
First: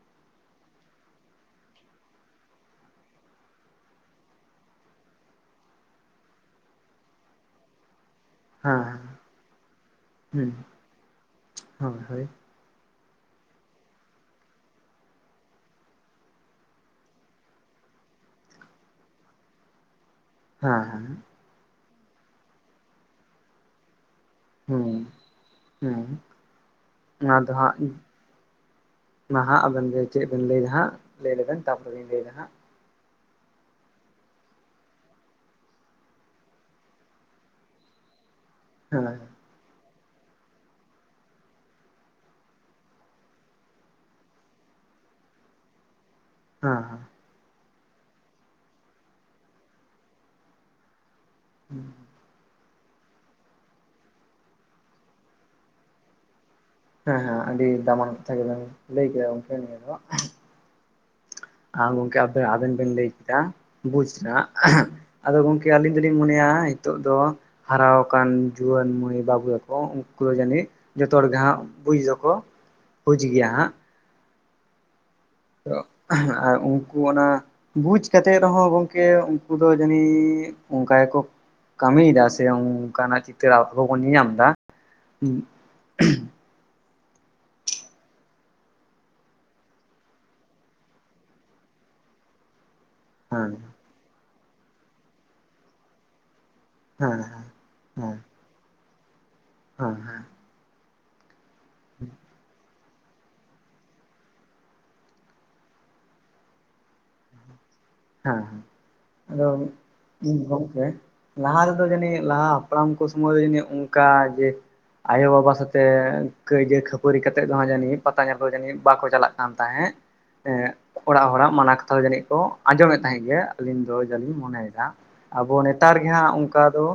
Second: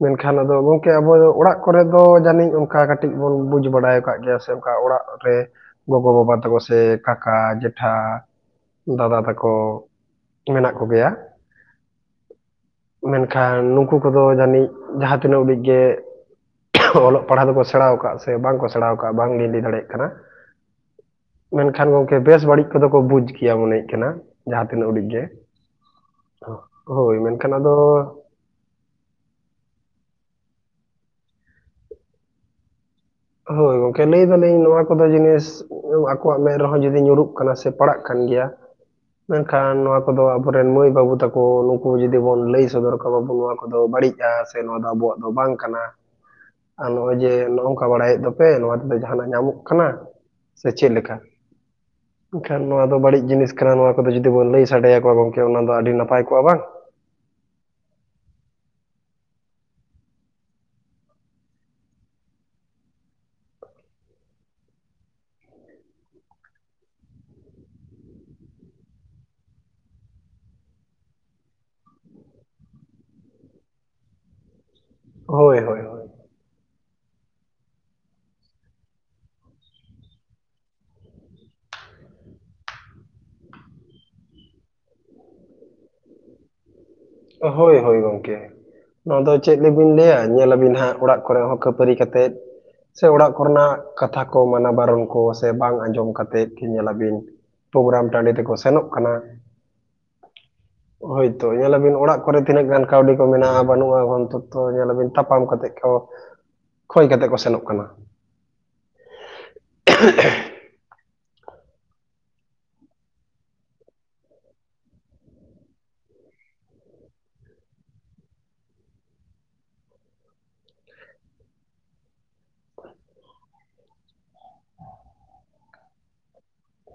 ᱢᱮᱱᱠᱷᱟᱱ ᱟᱫᱚ ᱜᱚᱝᱠᱮ ᱟᱵᱚ ᱚᱲᱟᱜ ᱠᱚᱨᱮ ᱫᱚ ᱡᱟᱹᱱᱤᱡ ᱚᱱᱠᱟ ᱠᱟᱹᱴᱤᱡ ᱵᱚᱱ ᱵᱩᱡᱽ ᱵᱟᱲᱟᱭ ᱟᱠᱟᱫ ᱜᱮᱭᱟ ᱥᱮ ᱚᱱᱠᱟ ᱜᱚᱜᱚ ᱵᱟᱵᱟ ᱛᱟᱠᱚ ᱥᱮ ᱠᱟᱠᱟ ᱡᱮᱴᱷᱟ ᱦᱮᱸ ᱫᱟᱫᱟ ᱛᱟᱠᱚ ᱦᱮᱸ ᱢᱮᱱᱟᱜ ᱠᱚᱜᱮᱭᱟ᱾ [unintelligible] ᱦᱳᱭ ᱢᱮᱱᱠᱷᱟᱱ ᱱᱩᱠᱩ ᱠᱚᱫᱚ ᱡᱟᱹᱱᱤᱡ ᱡᱟᱦᱟᱸ ᱛᱤᱱᱟᱹᱜ ᱩᱰᱤᱡ ᱜᱮ ᱚᱞᱚᱜ ᱯᱟᱲᱦᱟᱜ ᱫᱚᱠᱚ ᱥᱮᱬᱟᱣ ᱟᱠᱟᱫ ᱥᱮ ᱵᱟᱝ ᱠᱚ ᱥᱮᱬᱟ ᱟᱠᱟᱫᱼᱟ ᱵᱟᱝ ᱧᱤᱫᱟᱹᱭ ᱫᱟᱲᱮᱭᱟᱜ ᱠᱟᱱᱟ᱾ ᱦᱮᱸ ᱢᱮᱱᱠᱷᱟᱱ ᱜᱚᱢᱠᱮ ᱵᱮᱥ ᱵᱟᱹᱲᱤᱡ ᱠᱚᱫᱚ ᱠᱚ ᱵᱩᱡ ᱜᱮᱭᱟ ᱢᱚᱱᱮᱦᱩᱜᱩᱜ ᱠᱟᱱᱟ ᱡᱟᱦᱟᱸ ᱛᱤᱱᱟᱹᱜ ᱦᱚᱰᱤᱡ ᱜᱮ᱾ ᱦᱮᱸ ᱦᱳᱭ ᱚᱱᱟ ᱫᱚ ᱢᱮᱱᱠᱷᱟᱱ ᱟᱫᱚ ᱦᱟᱸᱜ ᱢᱟ ᱦᱟᱸᱜ ᱟᱵᱮᱱ ᱫᱚ ᱪᱮᱫ ᱵᱮᱱ ᱞᱟᱹᱭᱫᱟ ᱦᱟᱸᱜ ᱞᱟᱹᱭ ᱞᱮᱵᱮᱱ ᱛᱟᱯᱚᱨᱮ ᱞᱤᱧ ᱞᱟᱹᱭ ᱮᱫᱟ ᱦᱟᱸᱜ ᱦᱳᱭ ᱜᱚᱢᱠᱮ ᱞᱟᱹᱭ ᱫᱟᱞᱤᱧ ᱱᱚᱣᱟ ᱠᱚᱫᱚ ᱡᱤᱱᱤᱥ ᱟᱠᱚᱣᱟᱜ ᱢᱮᱫ ᱨᱮᱦᱚᱸ ᱡᱩᱫᱤ ᱧᱩᱨᱩᱜ ᱠᱟᱱᱟ ᱥᱮ ᱯᱟᱲᱟᱜ ᱠᱟᱱ ᱜᱮᱭᱟ᱾ ᱦᱮᱸ ᱢᱮᱱᱠᱷᱟᱱ ᱱᱚᱣᱟ ᱠᱚᱫᱚ ᱟᱵᱚᱨᱮᱱ ᱢᱟᱹᱭ ᱵᱟᱹᱵᱩ ᱛᱟᱠᱚ ᱩᱱᱠᱩ ᱡᱩᱫᱤ ᱵᱚᱱ ᱞᱟᱹᱭ ᱥᱚᱫᱚᱨ ᱠᱚᱣᱟ ᱵᱟᱵᱚ ᱱᱚᱣᱟ ᱠᱚᱫᱚ ᱵᱟᱹᱲᱤᱡᱼᱟ᱾ ᱱᱚᱣᱟ ᱫᱚ ᱟᱵᱚᱣᱟᱜ ᱫᱚ ᱵᱟᱝ ᱠᱟᱱᱟ ᱦᱮᱸ ᱱᱚᱜᱼᱚᱭ ᱡᱮ ᱱᱚᱝ ᱜᱟ ᱵᱟᱲᱟᱭᱮᱫ ᱫᱚᱯᱮ ᱱᱚᱣᱟ ᱛᱮᱫᱚ ᱡᱟᱦᱟᱱᱟᱜ ᱧᱟᱢᱚᱜ ᱠᱟᱱᱟ ᱥᱮ ᱪᱮᱫ ᱞᱮᱠᱟ? [unintelligible] ᱮᱱᱠᱷᱟᱱ ᱱᱚᱣᱟ ᱫᱚ ᱵᱟᱹᱲᱤᱡ ᱡᱤᱱᱤᱥ ᱠᱟᱱᱟ ᱱᱚᱣᱟ ᱠᱚᱫᱚ ᱡᱩᱫᱤ ᱵᱚᱱ ᱞᱟᱹᱭ ᱥᱟᱰᱮᱭᱟᱠᱚᱣᱟ ᱜᱚᱢᱠᱮ ᱚᱱᱟ ᱫᱚ ᱟᱹᱰᱤ ᱱᱟᱯᱟᱭ ᱠᱚᱜᱼᱟ ᱵᱟᱝ? ᱦᱮᱸ ᱦᱮᱸ ᱟᱹᱰᱤ ᱫᱟᱢᱟᱱ ᱠᱟᱛᱷᱟ ᱜᱮᱵᱮᱱ ᱞᱟᱹᱭ ᱠᱮᱫᱟ ᱜᱚᱢᱠᱮ ᱱᱤᱭᱟᱹ ᱫᱚ ᱟ ᱜᱚᱢᱠᱮ ᱟᱵᱮᱱ ᱵᱮᱱ ᱞᱟᱹᱭ ᱠᱮᱫᱟ ᱵᱩᱡᱽ ᱟᱫᱚ ᱜᱚᱢᱠᱮ ᱟᱹᱞᱤᱧ ᱫᱚᱞᱤᱧ ᱢᱚᱱᱮᱭᱟ ᱱᱤᱛᱚᱜ ᱫᱚ᱾ ᱦᱟᱨᱟ ᱟᱠᱟᱱ ᱡᱩᱣᱟᱹᱱ ᱢᱟᱹᱭ ᱵᱟᱹᱵᱩ ᱛᱟᱠᱚ ᱩᱱᱠᱩ ᱡᱟᱹᱱᱤᱡ ᱡᱚᱛᱚ ᱦᱚᱲ ᱜᱮ ᱦᱟᱸᱜ ᱵᱩᱡᱽ ᱫᱚᱠᱚ ᱵᱩᱡᱽ ᱜᱮᱭᱟ ᱦᱟᱸᱜ᱾ ᱦᱳᱭ ᱛᱚ ᱦᱳᱭ ᱦᱳᱭ ᱟᱨ ᱩᱱᱠᱩ ᱚᱱᱟ ᱵᱩᱡᱽ ᱠᱟᱛᱮᱫ ᱨᱮᱦᱚᱸ ᱜᱚᱢᱠᱮ ᱩᱱᱠᱩ ᱫᱚ ᱡᱟᱹᱱᱤ ᱚᱱᱠᱟ ᱜᱮ ᱠᱚ ᱠᱟᱹᱢᱤᱭᱫᱟ ᱥᱮ ᱚᱱᱠᱟᱱᱟᱜ ᱪᱤᱛᱟᱹᱨ ᱟᱵᱚ ᱵᱚᱱ ᱧᱮᱧᱟᱢ ᱮᱫᱟ᱾ ᱦᱳᱭ ᱦᱳᱭ ᱜᱚᱢᱠᱮ ᱱᱚᱣᱟ ᱫᱚ ᱪᱮᱫ ᱜᱮᱵᱤᱱ ᱞᱟᱹᱭᱟ ᱧᱮᱞ ᱟᱵᱤᱱ ᱦᱟᱸᱜ ᱚᱲᱟᱜ ᱠᱚᱨᱮ ᱦᱚᱸ ᱠᱷᱟᱹᱯᱟᱹᱨᱤ ᱠᱟᱛᱮᱜ ᱥᱮ ᱚᱲᱟᱜ ᱦᱮᱸ ᱠᱚᱨᱮᱱᱟᱜ ᱠᱟᱛᱷᱟ ᱠᱚ ᱢᱟᱱᱟ ᱵᱟᱨᱚᱱ ᱠᱚ ᱥᱮ ᱵᱟᱝ ᱟᱸᱡᱚᱢ ᱠᱟᱛᱮᱫ ᱧᱮᱞᱟᱵᱤᱱ ᱦᱮᱸ ᱯᱳᱜᱨᱟᱢ ᱦᱮᱸ ᱴᱟᱺᱰᱤ ᱛᱮᱠᱚ ᱥᱮᱱᱚᱜ ᱠᱟᱱᱟ᱾ [unintelligible] ᱦᱳᱭᱛᱚ ᱧᱮᱞᱟᱵᱤᱱ ᱚᱲᱟᱜ ᱠᱚᱨᱮ ᱛᱤᱱᱟᱹᱜ ᱜᱟᱱ ᱠᱟᱹᱣᱰᱤ ᱠᱚ ᱢᱮᱱᱟᱜᱼᱟ ᱵᱟᱹᱱᱩᱜᱼᱟ ᱜᱷᱚᱱ ᱛᱚᱛᱛᱚ ᱧᱮᱞ ᱟᱵᱤᱱ ᱛᱟᱯᱟᱢ ᱠᱟᱛᱮᱫ ᱠᱚ ᱠᱷᱚᱭ ᱠᱟᱛᱮ ᱠᱚ ᱥᱮᱱᱚᱜ ᱠᱟᱱᱟ᱾ ᱦᱮᱸ ᱦᱮᱸ ᱟᱫᱚ ᱤᱧ ᱜᱚᱢᱠᱮ ᱞᱟᱦᱟ ᱨᱮᱫᱚ ᱡᱟᱹᱱᱤᱡ ᱞᱟᱦᱟ ᱦᱟᱯᱲᱟᱢ ᱠᱚ ᱥᱚᱢᱚᱭ ᱫᱚ ᱡᱟᱹᱱᱤᱡ ᱚᱱᱠᱟ ᱡᱮ ᱟᱭᱳᱼᱵᱟᱵᱟ ᱥᱟᱛᱮ ᱠᱟᱹᱭᱡᱟᱹ ᱠᱷᱟᱹᱯᱟᱹᱨᱤ ᱠᱟᱛᱮᱜ ᱫᱚ ᱦᱟᱸᱜ ᱡᱟᱹᱱᱤᱡ ᱯᱟᱛᱟ ᱧᱮᱞ ᱠᱚᱫᱚ ᱡᱟᱹᱱᱤᱡ ᱵᱟᱠᱚ ᱪᱟᱞᱟᱜ ᱠᱟᱱ ᱛᱟᱦᱮᱸᱫ ᱮᱜ ᱚᱲᱟᱜ ᱦᱚᱲᱟᱜ ᱢᱟᱱᱟ ᱠᱟᱛᱷᱟ ᱡᱟᱹᱱᱤᱡ ᱠᱚ ᱟᱸᱡᱚᱢᱮᱫ ᱛᱟᱦᱮᱸᱫ ᱜᱮ ᱟᱹᱞᱤᱧ ᱫᱚ ᱡᱟᱞᱤᱧ ᱢᱚᱱᱮᱭᱫᱟ᱾ ᱟᱵᱚ ᱱᱮᱛᱟᱨ ᱜᱮ ᱦᱟᱸᱜ ᱚᱱᱠᱟ ᱫᱚ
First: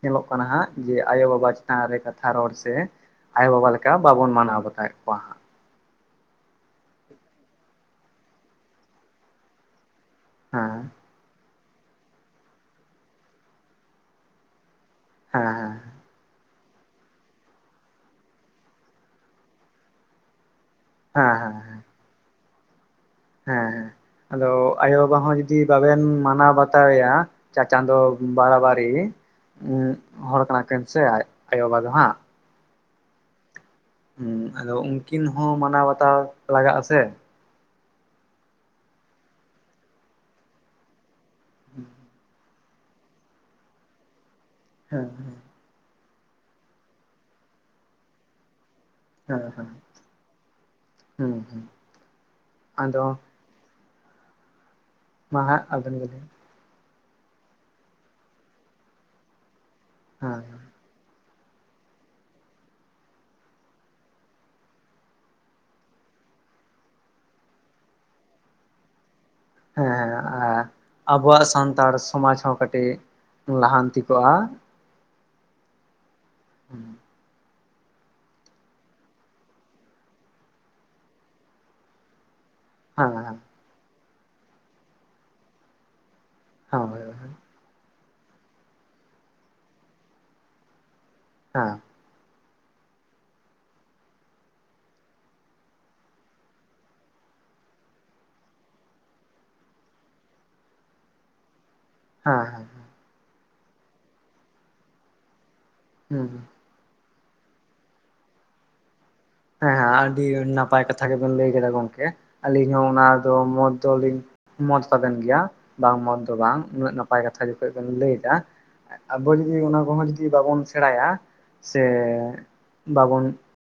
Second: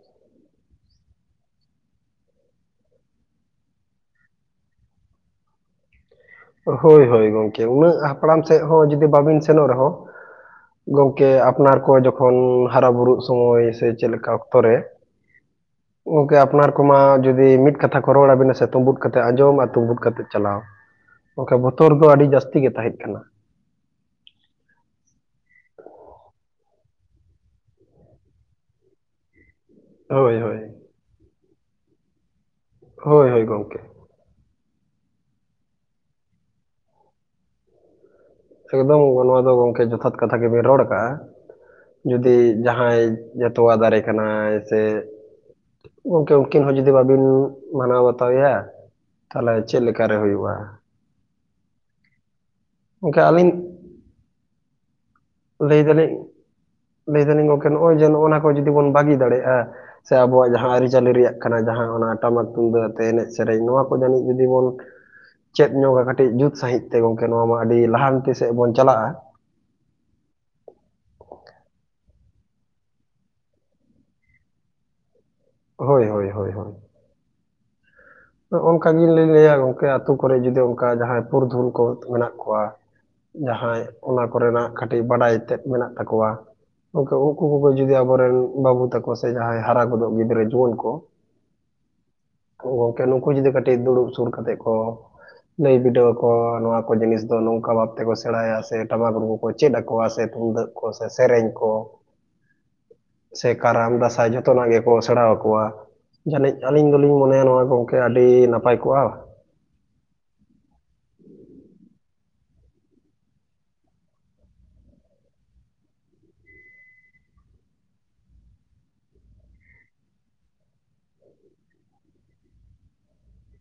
ᱧᱮᱞᱚᱜ ᱠᱟᱱᱟ ᱦᱟᱸᱜ ᱡᱮ ᱟᱭᱳᱼᱵᱟᱵᱟ ᱪᱮᱛᱟᱱ ᱨᱮ ᱠᱟᱛᱷᱟ ᱨᱚᱲ ᱥᱮ ᱟᱭᱳ ᱵᱟᱵᱟ ᱞᱮᱠᱟ ᱵᱟᱵᱚᱱ ᱢᱟᱱᱟᱣ ᱵᱟᱛᱟᱣᱮᱫ ᱠᱚᱣᱟ ᱦᱟᱸᱜ᱾ ᱦᱳᱭ ᱦᱳᱭ ᱜᱚᱢᱠᱮ ᱩᱱᱟᱹᱜ ᱦᱟᱯᱲᱟᱢ ᱥᱮᱫ ᱦᱚᱸ ᱡᱩᱫᱤ ᱵᱟᱵᱤᱱ ᱥᱮᱱᱚᱜ ᱨᱮᱦᱚᱸ ᱦᱮᱸ ᱜᱚᱢᱠᱮ ᱟᱯᱱᱟᱨ ᱠᱚ ᱡᱚᱠᱷᱚᱱ ᱦᱟᱨᱟ ᱵᱩᱨᱩᱜ ᱥᱚᱢᱚᱭ ᱥᱮ ᱪᱮᱫ ᱞᱮᱠᱟ ᱚᱠᱛᱚ ᱨᱮ ᱦᱮᱸ ᱦᱮᱸ ᱜᱚᱢᱠᱮ ᱟᱯᱱᱟᱨ ᱠᱚᱢᱟ ᱡᱩᱫᱤ ᱢᱤᱫ ᱠᱟᱛᱷᱟ ᱠᱚ ᱨᱚᱲᱟᱵᱤᱱᱟ ᱥᱮ ᱛᱩᱸᱵᱩᱫ ᱠᱟᱛᱮ ᱟᱸᱡᱚᱢ ᱟᱨ ᱛᱩᱵᱩᱫ ᱠᱟᱛᱮ ᱪᱟᱞᱟᱣ᱾ ᱦᱮᱸ ᱜᱚᱢᱠᱮ ᱦᱮᱸ ᱵᱚᱛᱚᱨ ᱫᱚ ᱟᱹᱰᱤ ᱡᱟᱹᱥᱛᱤ ᱜᱮ ᱛᱟᱦᱮᱸᱜ ᱠᱟᱱᱟ᱾ ᱦᱮᱸ ᱦᱮᱸ ᱟᱫᱚ ᱟᱭᱳ ᱵᱟᱵᱟ ᱦᱚᱸ ᱡᱩᱫᱤ ᱵᱟᱵᱮᱱ ᱢᱟᱱᱟᱣ ᱵᱟᱛᱟᱣ ᱮᱭᱟ ᱪᱟ ᱪᱟᱸᱫᱚ ᱵᱟᱨᱟ ᱵᱟᱹᱨᱤ ᱦᱳᱭ ᱦᱚᱲ ᱦᱳᱭ ᱠᱟᱱᱟ ᱠᱤᱱ ᱥᱮ ᱟᱭᱳᱼᱵᱟᱵᱟ ᱫᱚ ᱦᱟᱸᱜ ᱦᱳᱭ ᱦᱳᱭ ᱜᱚᱝᱠᱮ ᱦᱩᱸ ᱟᱫᱚ ᱩᱱᱠᱤᱱ ᱦᱚᱸ ᱢᱟᱱᱟᱣ ᱵᱟᱛᱟᱣ ᱞᱟᱜᱟᱜ ᱟᱥᱮ ᱮᱠᱫᱚᱢ ᱱᱚᱣᱟ ᱫᱚ ᱜᱚᱢᱠᱮ ᱡᱚᱛᱷᱟᱛ ᱠᱟᱛᱷᱟ ᱜᱮᱵᱤᱱ ᱨᱚᱲ ᱠᱟᱜᱼᱟ ᱡᱩᱫᱤ ᱡᱟᱦᱟᱸᱭ ᱡᱮ ᱛᱚᱣᱟ ᱫᱟᱨᱮ ᱠᱟᱱᱟᱭ ᱥᱮ ᱦᱮᱸ ᱜᱚᱝᱠᱮ ᱩᱱᱠᱤᱱ ᱦᱚᱸ ᱡᱩᱫᱤ ᱵᱟᱹᱵᱤᱱ ᱢᱟᱱᱟᱣ ᱵᱟᱛᱟᱣ ᱮᱭᱟ ᱛᱟᱦᱚᱞᱮ ᱪᱮᱫ ᱞᱮᱠᱟᱨᱮ ᱦᱩᱭᱩᱜᱼᱟ ᱦᱩᱸ ᱜᱚᱝᱠᱮ ᱟᱹᱞᱤᱧ ᱢᱟ ᱦᱟᱸᱜ ᱞᱟᱹᱭ ᱟᱵᱮᱱ ᱫᱟᱞᱤᱧ ᱜᱮᱵᱮᱱ ᱞᱟᱹᱭ ᱫᱟᱞᱤᱧ ᱜᱚᱝᱠᱮ ᱱᱚᱜᱼᱚᱭ ᱡᱮ ᱱᱚᱜ ᱚᱭ ᱱᱚᱣᱟ ᱠᱚ ᱡᱩᱫᱤ ᱵᱚᱱ ᱵᱟᱹᱜᱤ ᱫᱟᱲᱮᱭᱟᱜᱼᱟ ᱥᱮ ᱦᱮᱸ ᱟᱵᱚᱣᱟᱜ ᱡᱟᱦᱟᱸ ᱟᱹᱨᱤᱪᱟᱹᱞᱤ ᱨᱮᱭᱟᱜ ᱡᱟᱦᱟᱸ ᱚᱱᱟ ᱴᱟᱢᱟᱠ ᱛᱩᱢᱫᱟᱜ ᱟᱛᱮ ᱮᱱᱮᱡ ᱥᱮᱨᱮᱧ ᱱᱚᱣᱟ ᱠᱚ ᱡᱟᱹᱱᱤᱡ ᱡᱩᱫᱤ ᱵᱚᱱ ᱪᱮᱫ ᱧᱚᱜᱟ ᱠᱟᱹᱴᱤᱡ ᱡᱩᱛ ᱥᱟᱺᱦᱤᱡ ᱛᱮ ᱜᱚᱝᱠᱮ ᱱᱚᱣᱟ ᱢᱟ ᱟᱹᱰᱤ ᱞᱟᱦᱟᱱᱛᱤ ᱥᱮᱫ ᱵᱚᱱ ᱪᱟᱞᱟᱜᱼᱟ ᱦᱮᱸ ᱦᱮᱸ ᱟᱵᱚᱣᱟᱜ ᱥᱟᱱᱛᱟᱲ ᱥᱚᱢᱟᱡᱽ ᱦᱚᱸ ᱠᱟᱹᱴᱤᱡ ᱞᱟᱦᱟᱱᱛᱤ ᱠᱚᱜᱼᱟ ᱦᱳᱭ ᱦᱳᱭ ᱦᱳᱭ ᱦᱳᱭ ᱦᱮᱸ ᱚᱱᱠᱟ ᱜᱤᱧ ᱞᱟᱹᱭ ᱞᱮᱜᱼᱟ ᱜᱚᱝᱠᱮ ᱟᱹᱛᱩ ᱠᱚᱨᱮ ᱡᱩᱫᱤ ᱚᱱᱠᱟ ᱡᱟᱦᱟᱸᱭ ᱯᱩᱨᱩᱫᱷᱩᱞ ᱠᱚ ᱢᱮᱱᱟᱜ ᱠᱚᱣᱟ ᱦᱮᱸ ᱡᱟᱦᱟᱸᱭ ᱚᱱᱟ ᱠᱚᱨᱮᱱᱟᱜ ᱠᱟᱹᱴᱤᱡ ᱵᱟᱰᱟᱭ ᱛᱮᱫ ᱢᱮᱱᱟᱜ ᱛᱟᱠᱚᱣᱟ ᱦᱮᱸ ᱜᱚᱢᱠᱮ ᱩᱱᱠᱩ ᱠᱚᱜᱮ ᱡᱩᱫᱤ ᱟᱵᱚᱨᱮᱱ ᱵᱟᱹᱵᱩ ᱛᱟᱠᱚ ᱥᱮ ᱡᱟᱦᱟᱸᱭ ᱦᱟᱨᱟ ᱜᱚᱫᱚᱜ ᱜᱤᱫᱽᱨᱟᱹ ᱡᱩᱣᱟᱹᱱ ᱠᱚ ᱦᱮᱸ ᱦᱳᱭ ᱜᱚᱝᱠᱮ ᱱᱩᱠᱩ ᱡᱩᱫᱤ ᱠᱟᱹᱴᱤᱡ ᱫᱩᱲᱩᱵ ᱥᱩᱨ ᱠᱟᱛᱮᱜ ᱠᱚ ᱞᱟᱹᱭ ᱵᱤᱰᱟᱹᱣ ᱟᱠᱚᱣᱟ ᱱᱚᱣᱟ ᱠᱚ ᱡᱤᱱᱤᱥ ᱫᱚ ᱱᱚᱝᱠᱟ ᱵᱟᱵᱽᱛᱮ ᱠᱚ ᱥᱮᱬᱟᱭᱟ ᱥᱮ ᱴᱟᱢᱟᱠ ᱨᱩ ᱠᱚ ᱪᱮᱫ ᱟᱠᱚᱣᱟ ᱥᱮ ᱛᱩᱢᱫᱟᱹᱜ ᱠᱚ ᱥᱮ ᱥᱮᱨᱮᱧ ᱠᱚ ᱦᱮᱸ ᱦᱮᱸ ᱥᱮ ᱠᱟᱨᱟᱢ ᱫᱟᱥᱟᱭ ᱡᱷᱚᱛᱚᱱᱟᱜ ᱜᱮᱠᱚ ᱥᱮᱬᱟᱣ ᱠᱚᱣᱟ ᱦᱩᱸ ᱡᱟᱹᱱᱤᱡ ᱟᱹᱞᱤᱧ ᱫᱚᱞᱤᱧ ᱢᱚᱱᱮᱭᱟ ᱱᱚᱣᱟ ᱜᱚᱝᱠᱮ ᱟᱹᱰᱤ ᱱᱟᱯᱟᱭ ᱠᱚᱜᱼᱟ ᱦᱮᱸ ᱦᱮᱸ ᱟᱹᱰᱤ ᱱᱟᱯᱟᱭ ᱠᱟᱛᱷᱟ ᱜᱮᱵᱮᱱ ᱞᱟᱹᱭ ᱠᱮᱫᱟ ᱜᱚᱝᱠᱮ ᱟᱹᱞᱤᱧ ᱦᱚᱸ ᱚᱱᱟ ᱫᱚ ᱢᱚᱛ ᱫᱚᱞᱤᱧ ᱢᱚᱛ ᱛᱟᱵᱮᱱ ᱜᱮᱭᱟ ᱵᱟᱝ ᱢᱚᱛ ᱫᱚ ᱵᱟᱝ ᱩᱱᱟᱹᱜ ᱱᱟᱯᱟᱭ ᱠᱟᱛᱷᱟ ᱡᱚᱠᱷᱚᱡ ᱵᱮᱱ ᱞᱟᱹᱭ ᱫᱟ ᱟᱵᱚ ᱡᱩᱫᱤ ᱚᱱᱟ ᱠᱚᱦᱚᱸ ᱡᱩᱫᱤ ᱵᱟᱵᱚᱱ ᱥᱮᱬᱟᱭᱟ ᱥᱮ ᱵᱟᱵᱚᱱ